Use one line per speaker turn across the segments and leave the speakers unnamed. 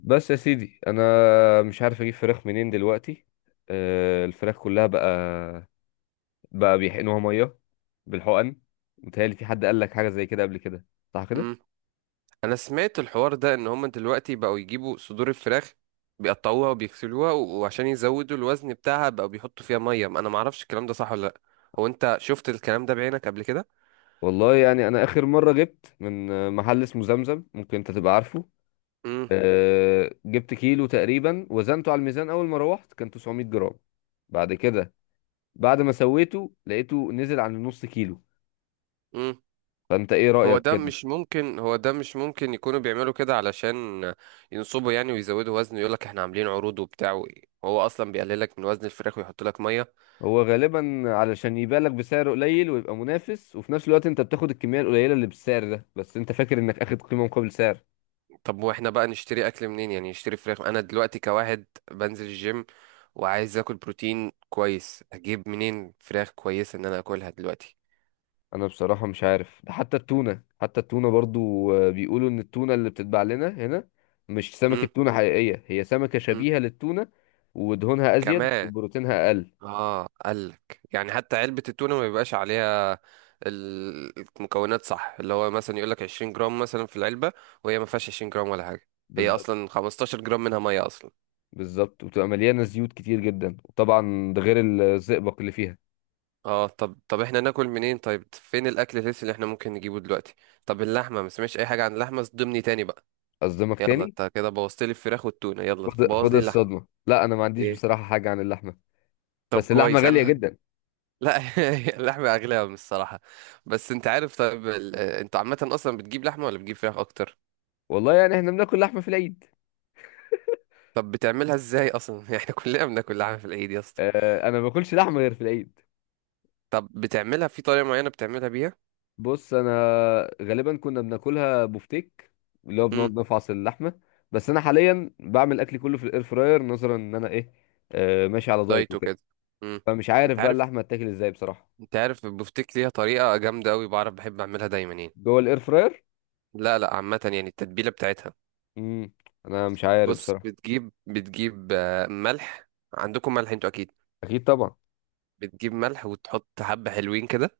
بس يا سيدي انا مش عارف اجيب فراخ منين دلوقتي. الفراخ كلها بقى بيحقنوها ميه بالحقن. متهيألي في حد قال لك حاجه زي كده قبل كده، صح كده؟
مم. انا سمعت الحوار ده ان هم دلوقتي بقوا يجيبوا صدور الفراخ، بيقطعوها وبيغسلوها و- وعشان يزودوا الوزن بتاعها بقوا بيحطوا فيها ميه. انا ما اعرفش الكلام ده صح ولا لا. هو انت شفت الكلام ده بعينك قبل كده؟
والله يعني انا اخر مره جبت من محل اسمه زمزم، ممكن انت تبقى عارفه.
امم.
جبت كيلو تقريبا وزنته على الميزان، اول ما روحت كان 900 جرام. بعد كده بعد ما سويته لقيته نزل عن النص كيلو.
امم.
فانت ايه
هو
رأيك
ده
كده؟
مش ممكن، هو ده مش ممكن يكونوا بيعملوا كده علشان ينصبوا يعني ويزودوا وزن، يقول لك احنا عاملين عروض وبتاع هو اصلا بيقللك من وزن الفراخ ويحط لك ميه.
هو غالبا علشان يبيعلك بسعر قليل ويبقى منافس، وفي نفس الوقت انت بتاخد الكميه القليله اللي بالسعر ده، بس انت فاكر انك اخد قيمه مقابل سعر.
طب واحنا بقى نشتري اكل منين؟ يعني نشتري فراخ، انا دلوقتي كواحد بنزل الجيم وعايز اكل بروتين كويس، اجيب منين فراخ كويسة ان انا اكلها دلوقتي؟
انا بصراحه مش عارف. ده حتى التونه برضو بيقولوا ان التونه اللي بتتباع لنا هنا مش سمكه
امم.
تونه حقيقيه، هي سمكه
امم.
شبيهه للتونه. ودهونها ازيد
كمان.
وبروتينها اقل.
اه قالك يعني حتى علبة التونة ما بيبقاش عليها المكونات، صح؟ اللي هو مثلا يقولك 20 جرام مثلا في العلبة وهي ما فيهاش 20 جرام ولا حاجة. هي
بالظبط.
اصلا 15 جرام منها مية اصلا.
بالظبط، وبتبقى مليانه زيوت كتير جدا، وطبعا ده غير الزئبق اللي فيها.
اه طب طب احنا ناكل منين؟ طيب فين الاكل الهيلثي اللي احنا ممكن نجيبه دلوقتي؟ طب اللحمة ما سمعتش اي حاجة عن اللحمة، صدمني تاني بقى.
اصدمك
يلا
تاني.
انت كده بوظت لي الفراخ والتونه، يلا
خد
بوظ
خد
لي اللحمه.
الصدمه، لا انا ما عنديش
ايه؟
بصراحه حاجه عن اللحمه.
طب
بس اللحمه
كويس
غاليه
انا.
جدا.
لا. اللحمه اغلى من الصراحه. بس انت عارف، طيب انت عامه اصلا بتجيب لحمه ولا بتجيب فراخ اكتر؟
والله يعني احنا بناكل لحمه في العيد.
طب بتعملها ازاي اصلا؟ احنا كلنا بناكل لحمه في العيد يا اسطى.
انا ما باكلش لحمه غير في العيد.
طب بتعملها في طريقه معينه بتعملها بيها؟
بص انا غالبا كنا بناكلها بفتيك، اللي هو بنقعد
امم.
نفعص اللحمه. بس انا حاليا بعمل اكلي كله في الاير فراير، نظرا ان انا ايه، ماشي على دايت
دايت
وكده.
وكده. امم.
فمش عارف
انت
بقى
عارف
اللحمه هتاكل ازاي بصراحه.
انت عارف البفتيك ليها طريقه جامده قوي، بعرف بحب اعملها دايما يعني.
جوه الاير فراير.
لا لا، عامه يعني التتبيله بتاعتها.
امم. انا مش عارف
بص،
بصراحه.
بتجيب بتجيب آه، ملح، عندكم ملح انتوا اكيد.
اكيد طبعا.
بتجيب ملح وتحط حبة حلوين كده.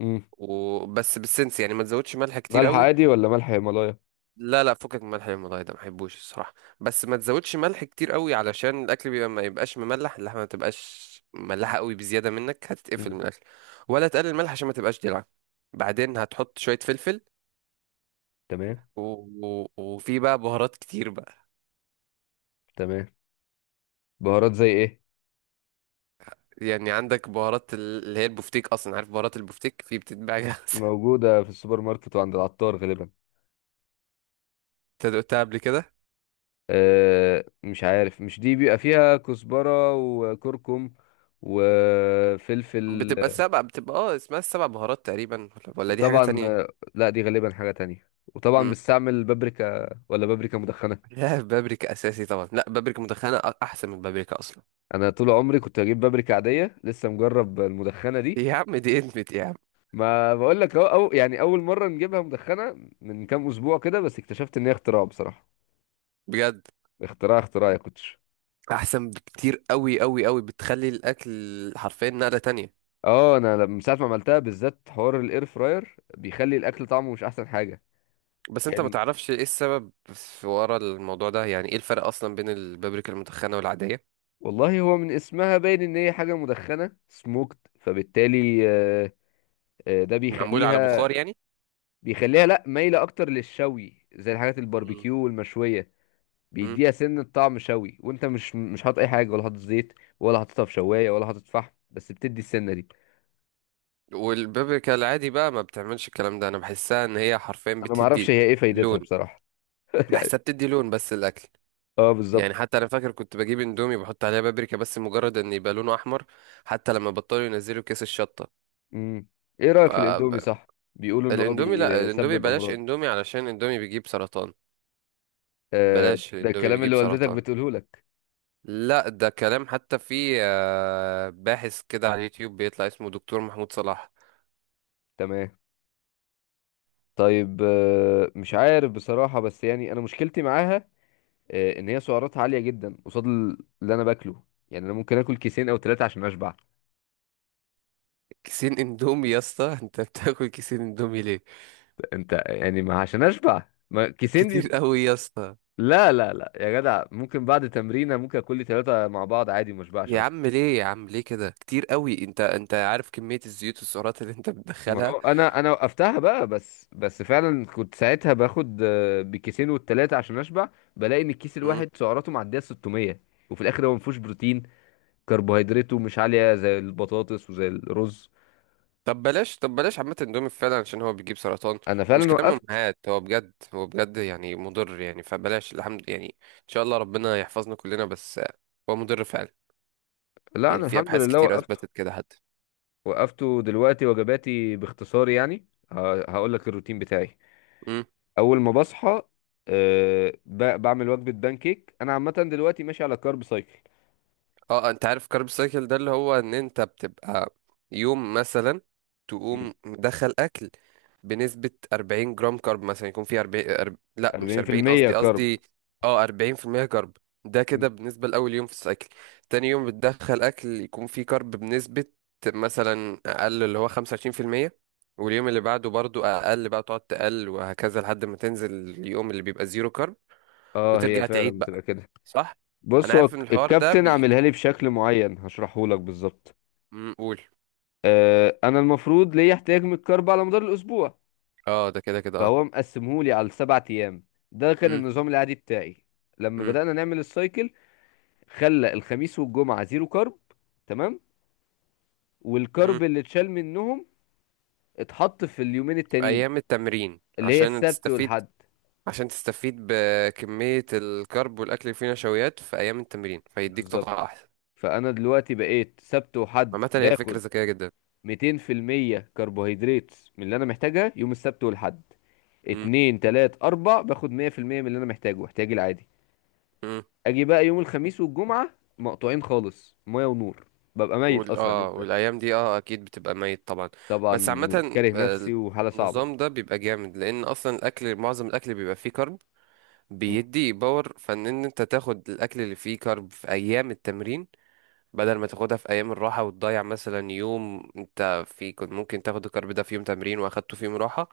امم.
وبس، بالسنس يعني، ما تزودش ملح كتير
ملح
قوي.
عادي ولا ملح هيمالايا؟
لا لا، فكك من الملح المضايق ده، ما بحبوش الصراحة. بس ما تزودش ملح كتير قوي علشان الاكل بيبقى، ما يبقاش مملح، اللحمة ما تبقاش مملحة قوي بزيادة منك، هتتقفل
امم.
من الاكل. ولا تقلل الملح عشان ما تبقاش دلع. بعدين هتحط شوية فلفل.
تمام.
و... و... وفي بقى بهارات كتير بقى.
تمام. بهارات زي ايه؟
يعني عندك بهارات اللي هي البفتيك، اصلا عارف بهارات البفتيك في بتتباع جاهزة.
موجوده في السوبر ماركت وعند العطار غالبا.
انت دقتها قبل كده؟
مش عارف، مش دي بيبقى فيها كزبرة وكركم وفلفل؟
بتبقى سبع بتبقى اه اسمها السبع بهارات تقريبا، ولا دي حاجة
وطبعا
تانية؟
لا دي غالبا حاجة تانية، وطبعا
مم.
بستعمل بابريكا، ولا بابريكا مدخنة؟
لا بابريكا أساسي طبعا، لا بابريكا مدخنة أحسن من بابريكا أصلا.
انا طول عمري كنت بجيب بابريكا عادية، لسه مجرب المدخنة دي.
يا عم دي ادمت يا عم.
ما بقول لك اهو. أو يعني اول مرة نجيبها مدخنة من كام اسبوع كده، بس اكتشفت ان هي اختراع بصراحة.
بجد؟
اختراع اختراع يا كوتش.
أحسن بكتير، أوي أوي أوي، بتخلي الأكل حرفيا نقلة تانية.
اه انا من ساعة ما عملتها بالذات حوار الاير فراير بيخلي الاكل طعمه مش احسن حاجة.
بس أنت ما
كان
تعرفش إيه السبب في ورا الموضوع ده؟ يعني إيه الفرق أصلا بين البابريكا المدخنة والعادية؟
والله هو من اسمها باين ان هي حاجه مدخنه سموكت، فبالتالي ده
معمولة على
بيخليها
بخار يعني؟
بيخليها لا، مايله اكتر للشوي، زي الحاجات
مم.
الباربيكيو والمشويه.
مم.
بيديها سن طعم شوي، وانت مش حاطط اي حاجه، ولا حاطط زيت، ولا حاططها في شوايه، ولا حاطط فحم، بس بتدي السنه دي.
والبابريكا العادي بقى ما بتعملش الكلام ده، أنا بحسها إن هي حرفيا
انا ما اعرفش
بتدي
هي ايه فايدتها
لون.
بصراحه.
بحسها بتدي لون بس الأكل.
اه
يعني
بالظبط.
حتى انا فاكر كنت بجيب اندومي بحط عليها بابريكا بس مجرد ان يبقى لونه احمر، حتى لما بطلوا ينزلوا كيس الشطه.
امم. ايه رايك في الاندومي،
فالاندومي،
صح؟ بيقولوا
لا
ان هو
الاندومي
بيسبب
بلاش
امراض.
اندومي علشان الاندومي بيجيب سرطان.
آه،
بلاش
ده
الاندومي
الكلام
بيجيب
اللي والدتك
سرطان.
بتقوله لك.
لا ده كلام، حتى في باحث كده على اليوتيوب بيطلع اسمه دكتور محمود صلاح.
تمام. طيب مش عارف بصراحة، بس يعني أنا مشكلتي معاها، إن هي سعراتها عالية جدا قصاد اللي أنا باكله. يعني أنا ممكن آكل كيسين أو ثلاثة عشان أشبع.
كيسين اندومي يا اسطى؟ انت بتاكل كيسين اندومي ليه؟
أنت يعني ما عشان أشبع ما كيسين
كتير قوي يا اسطى.
لا لا لا يا جدع، ممكن بعد تمرينة ممكن آكل لي ثلاثة مع بعض عادي، ما أشبعش
يا
أصلا.
عم ليه، يا عم ليه كده؟ كتير قوي. انت عارف كمية الزيوت والسعرات اللي انت
ما
بتدخلها؟
هو أنا وقفتها بقى، بس فعلا كنت ساعتها باخد بكيسين والتلاتة عشان أشبع. بلاقي إن الكيس الواحد سعراته معدية 600، وفي الآخر هو ما فيهوش بروتين، كربوهيدراته مش عالية زي البطاطس وزي الرز.
طب بلاش، طب بلاش عامة اندومي فعلا عشان هو بيجيب سرطان.
أنا
ومش
فعلا
كلام
وقفت.
امهات، هو بجد، هو بجد يعني مضر يعني، فبلاش. الحمد يعني، ان شاء الله ربنا يحفظنا كلنا، بس هو مضر فعلا.
لا
يعني
أنا
في
الحمد
ابحاث
لله
كتير
وقفته.
اثبتت كده حتى.
وقفته دلوقتي، وجباتي باختصار يعني هقول لك الروتين بتاعي. أول ما بصحى أه بعمل وجبة بانكيك. أنا عامة دلوقتي ماشي على كارب سايكل.
اه انت عارف كارب سايكل ده، اللي هو ان انت بتبقى يوم مثلا
مم.
تقوم مدخل اكل بنسبة 40 جرام كارب، مثلا يكون فيه 40 لا، مش 40،
40%
قصدي
كارب.
قصدي اه 40% كارب. ده كده
مم.
بالنسبة لأول يوم في السايكل. تاني يوم بتدخل اكل يكون فيه كارب بنسبة مثلا اقل، اللي هو 25%. واليوم اللي بعده برضو اقل، بقى تقعد تقل وهكذا لحد ما تنزل اليوم اللي بيبقى زيرو كارب.
اه هي
وترجع تعيد
فعلا
بقى.
بتبقى كده.
صح. انا
بص هو
عارف ان الحوار ده
الكابتن عاملها لي بشكل معين هشرحه لك بالظبط.
امم، قول.
أه أنا المفروض ليا احتياج من الكارب على مدار الأسبوع،
اه ده كده كده، اه.
فهو مقسمهولي على السبع ايام. ده كان
امم.
النظام العادي بتاعي. لما
امم.
بدأنا نعمل السايكل خلى الخميس والجمعة زيرو كارب. تمام.
امم.
والكارب اللي اتشال منهم اتحط في اليومين التانيين
ايام التمرين
اللي هي
عشان
السبت
تستفيد.
والحد.
عشان تستفيد بكمية الكرب والاكل اللي فيه نشويات في ايام التمرين، فيديك طاقة
بالظبط.
احسن.
فانا دلوقتي بقيت سبت وحد
عامة هي فكرة
باخد
ذكية جدا.
200% كربوهيدرات من اللي انا محتاجها يوم السبت والحد.
امم.
اتنين تلات اربع باخد 100% من اللي انا محتاجه احتياجي العادي.
امم.
اجي بقى يوم الخميس والجمعه مقطوعين خالص، ميه ونور. ببقى ميت
وال
اصلا
اه
اليوم ده.
والايام دي، اه اكيد بتبقى ميت طبعا. بس
طبعا
عامة
كاره
آه،
نفسي وحاله صعبه.
النظام ده بيبقى جامد لان اصلا الاكل، معظم الاكل بيبقى فيه كرب.
مم.
بيدي باور، فان انت تاخد الاكل اللي فيه كرب في ايام التمرين بدل ما تاخدها في ايام الراحه وتضيع. مثلا يوم انت في كنت ممكن تاخد الكارب ده في يوم تمرين، واخدته في يوم راحه،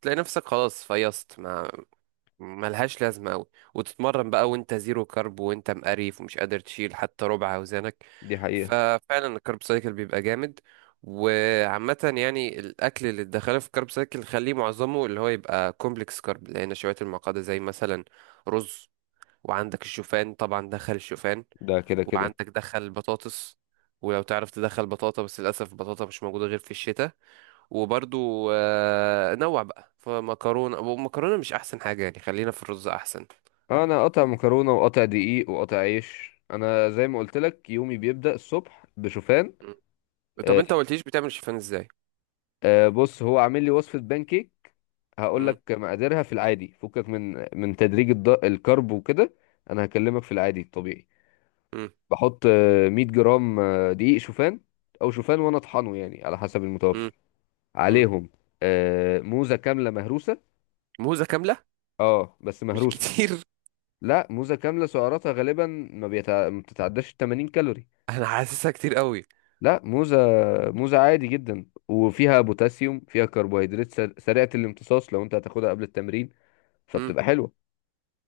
تلاقي نفسك خلاص فيصت، ما ملهاش لازمه قوي. وتتمرن بقى وانت زيرو كارب، وانت مقريف ومش قادر تشيل حتى ربع اوزانك.
دي حقيقه.
ففعلا الكارب سايكل بيبقى جامد. وعامة يعني الأكل اللي تدخله في الكارب سايكل، خليه معظمه اللي هو يبقى كومبلكس كارب، لأن نشويات المعقدة زي مثلا رز. وعندك الشوفان طبعا، دخل الشوفان.
ده كده كده.
وعندك دخل بطاطس. ولو تعرف تدخل بطاطا، بس للأسف البطاطا مش موجودة غير في الشتاء. وبرضو نوع بقى فمكرونة، ومكرونة مش أحسن حاجة يعني، خلينا في الرز أحسن.
انا قاطع مكرونه وقاطع دقيق وقاطع عيش. انا زي ما قلت لك يومي بيبدا الصبح بشوفان.
م. طب
آه،
أنت ما قلتليش بتعمل شوفان إزاي؟
بص هو عامل لي وصفه بانكيك هقول
م.
لك مقاديرها في العادي، فكك من تدريج الكرب وكده. انا هكلمك في العادي الطبيعي.
م.
بحط 100 جرام دقيق شوفان او شوفان وانا اطحنه، يعني على حسب
م.
المتوفر
م.
عليهم. موزة كاملة مهروسة.
موزة كاملة؟
اه بس
مش
مهروسة.
كتير؟
لا موزة كاملة سعراتها غالبا ما بتتعداش 80 كالوري.
أنا حاسسها كتير قوي.
لا، موزة. موزة عادي جدا، وفيها بوتاسيوم، فيها كربوهيدرات سريعة الامتصاص لو انت هتاخدها قبل التمرين،
م.
فبتبقى حلوة.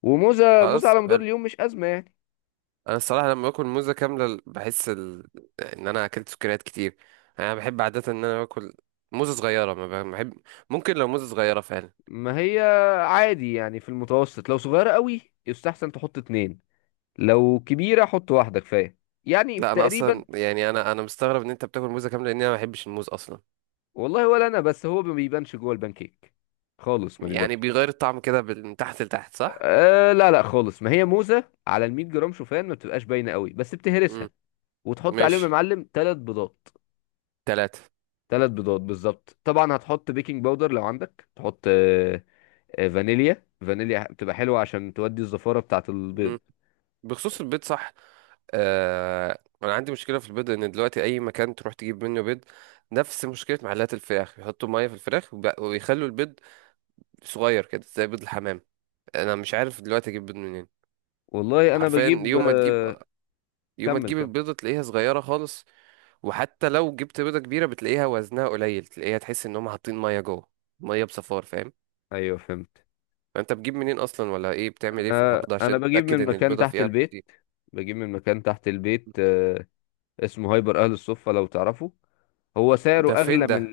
وموزة موزة
خلاص
على مدار
حلو.
اليوم مش أزمة يعني.
أنا الصراحة لما باكل موزة كاملة بحس إن أنا أكلت سكريات كتير. أنا بحب عادة إن أنا باكل موزة صغيرة، ما بحب. ممكن لو موزة صغيرة فعلا.
ما هي عادي يعني، في المتوسط لو صغيرة قوي يستحسن تحط اتنين، لو كبيرة حط واحدة كفاية. يعني في
لا انا
تقريبا.
اصلا يعني، انا مستغرب ان انت بتاكل موزه كامله، لان انا ما بحبش الموز اصلا.
والله ولا انا. بس هو ما بيبانش جوه البانكيك خالص، ما
يعني
بيبانش.
بيغير الطعم كده من تحت لتحت، صح؟
آه لا لا خالص، ما هي موزه على ال 100 جرام شوفان ما بتبقاش باينه قوي، بس بتهرسها
امم.
وتحط عليهم يا
ماشي.
معلم ثلاث بيضات.
ثلاثة.
ثلاث بيضات بالظبط. طبعا هتحط بيكنج باودر لو عندك، تحط فانيليا، فانيليا بتبقى حلوه عشان تودي الزفاره بتاعه البيض.
امم. بخصوص البيض، صح؟ آه انا عندي مشكله في البيض، ان دلوقتي اي مكان تروح تجيب منه بيض، نفس مشكله محلات الفراخ، يحطوا ميه في الفراخ وب- ويخلوا البيض صغير كده زي بيض الحمام. انا مش عارف دلوقتي اجيب بيض منين.
والله انا
حرفيا
بجيب
يوم ما تجيب
آه
يوم ما
كمل
تجيب
كمل.
البيضه تلاقيها صغيره خالص. وحتى لو جبت بيضة كبيرة بتلاقيها وزنها قليل، تلاقيها تحس ان هم حاطين مية جوه، مية بصفار، فاهم؟
ايوه فهمت.
فانت بتجيب منين اصلا، ولا ايه، بتعمل ايه في
انا
الحوار ده
انا
عشان
بجيب
تتأكد
من
ان
مكان
البيضة
تحت
فيها
البيت.
بروتين؟
بجيب من مكان تحت البيت، اسمه هايبر اهل الصفة لو تعرفه. هو
ده
سعره
فين
اغلى من
ده؟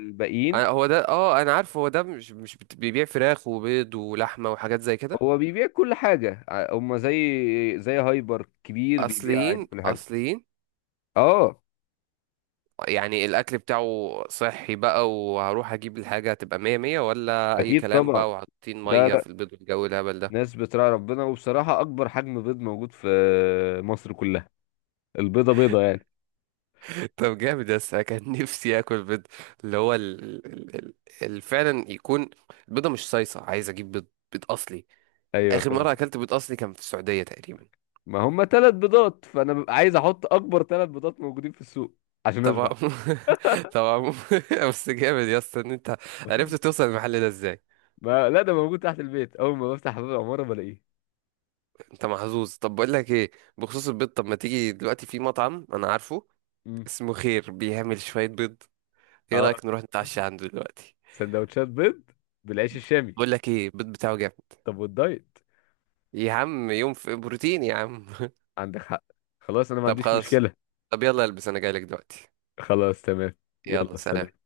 هو ده، اه انا عارف هو ده، مش مش بت- بيبيع فراخ وبيض ولحمة وحاجات زي كده؟
هو بيبيع كل حاجة. هما زي هايبر كبير، بيبيع عادي
اصليين
كل حاجة.
اصليين؟
اه
يعني الاكل بتاعه صحي بقى، وهروح اجيب الحاجة هتبقى مية مية ولا اي
اكيد
كلام
طبعا.
بقى، وحاطين
لا
مية
لا،
في البيض والجو الهبل ده؟
ناس بتراعي ربنا. وبصراحة اكبر حجم بيض موجود في مصر كلها البيضة بيضة يعني.
طب جامد، بس انا كان نفسي اكل بيض اللي هو فعلا يكون البيضه مش صيصه، عايز اجيب بيض، بيض اصلي.
ايوه
اخر
فهمت.
مره اكلت بيض اصلي كان في السعوديه تقريبا.
ما هما ثلاث بيضات، فانا ببقى عايز احط اكبر ثلاث بيضات موجودين في السوق عشان
طبعا.
اشبع.
طبعا. بس جامد يا اسطى ان انت عرفت توصل المحل ده ازاي.
ما لا ده موجود تحت البيت، اول ما بفتح باب العمارة بلاقيه.
انت محظوظ. طب بقول لك ايه، بخصوص البيض، طب ما تيجي دلوقتي، في مطعم انا عارفه
مم.
اسمه خير بيعمل شويه بيض. ايه
اه،
رايك نروح نتعشى عنده دلوقتي؟
سندوتشات بيض بالعيش الشامي.
بقول لك ايه، البيض بتاعه جامد.
طب والدايت؟
يا عم يوم في بروتين يا عم.
عندك حق. خلاص انا ما
طب
عنديش
خلاص.
مشكلة.
طب يلا البس، انا جايلك دلوقتي.
خلاص تمام.
يلا
يلا
سلام.
سلام.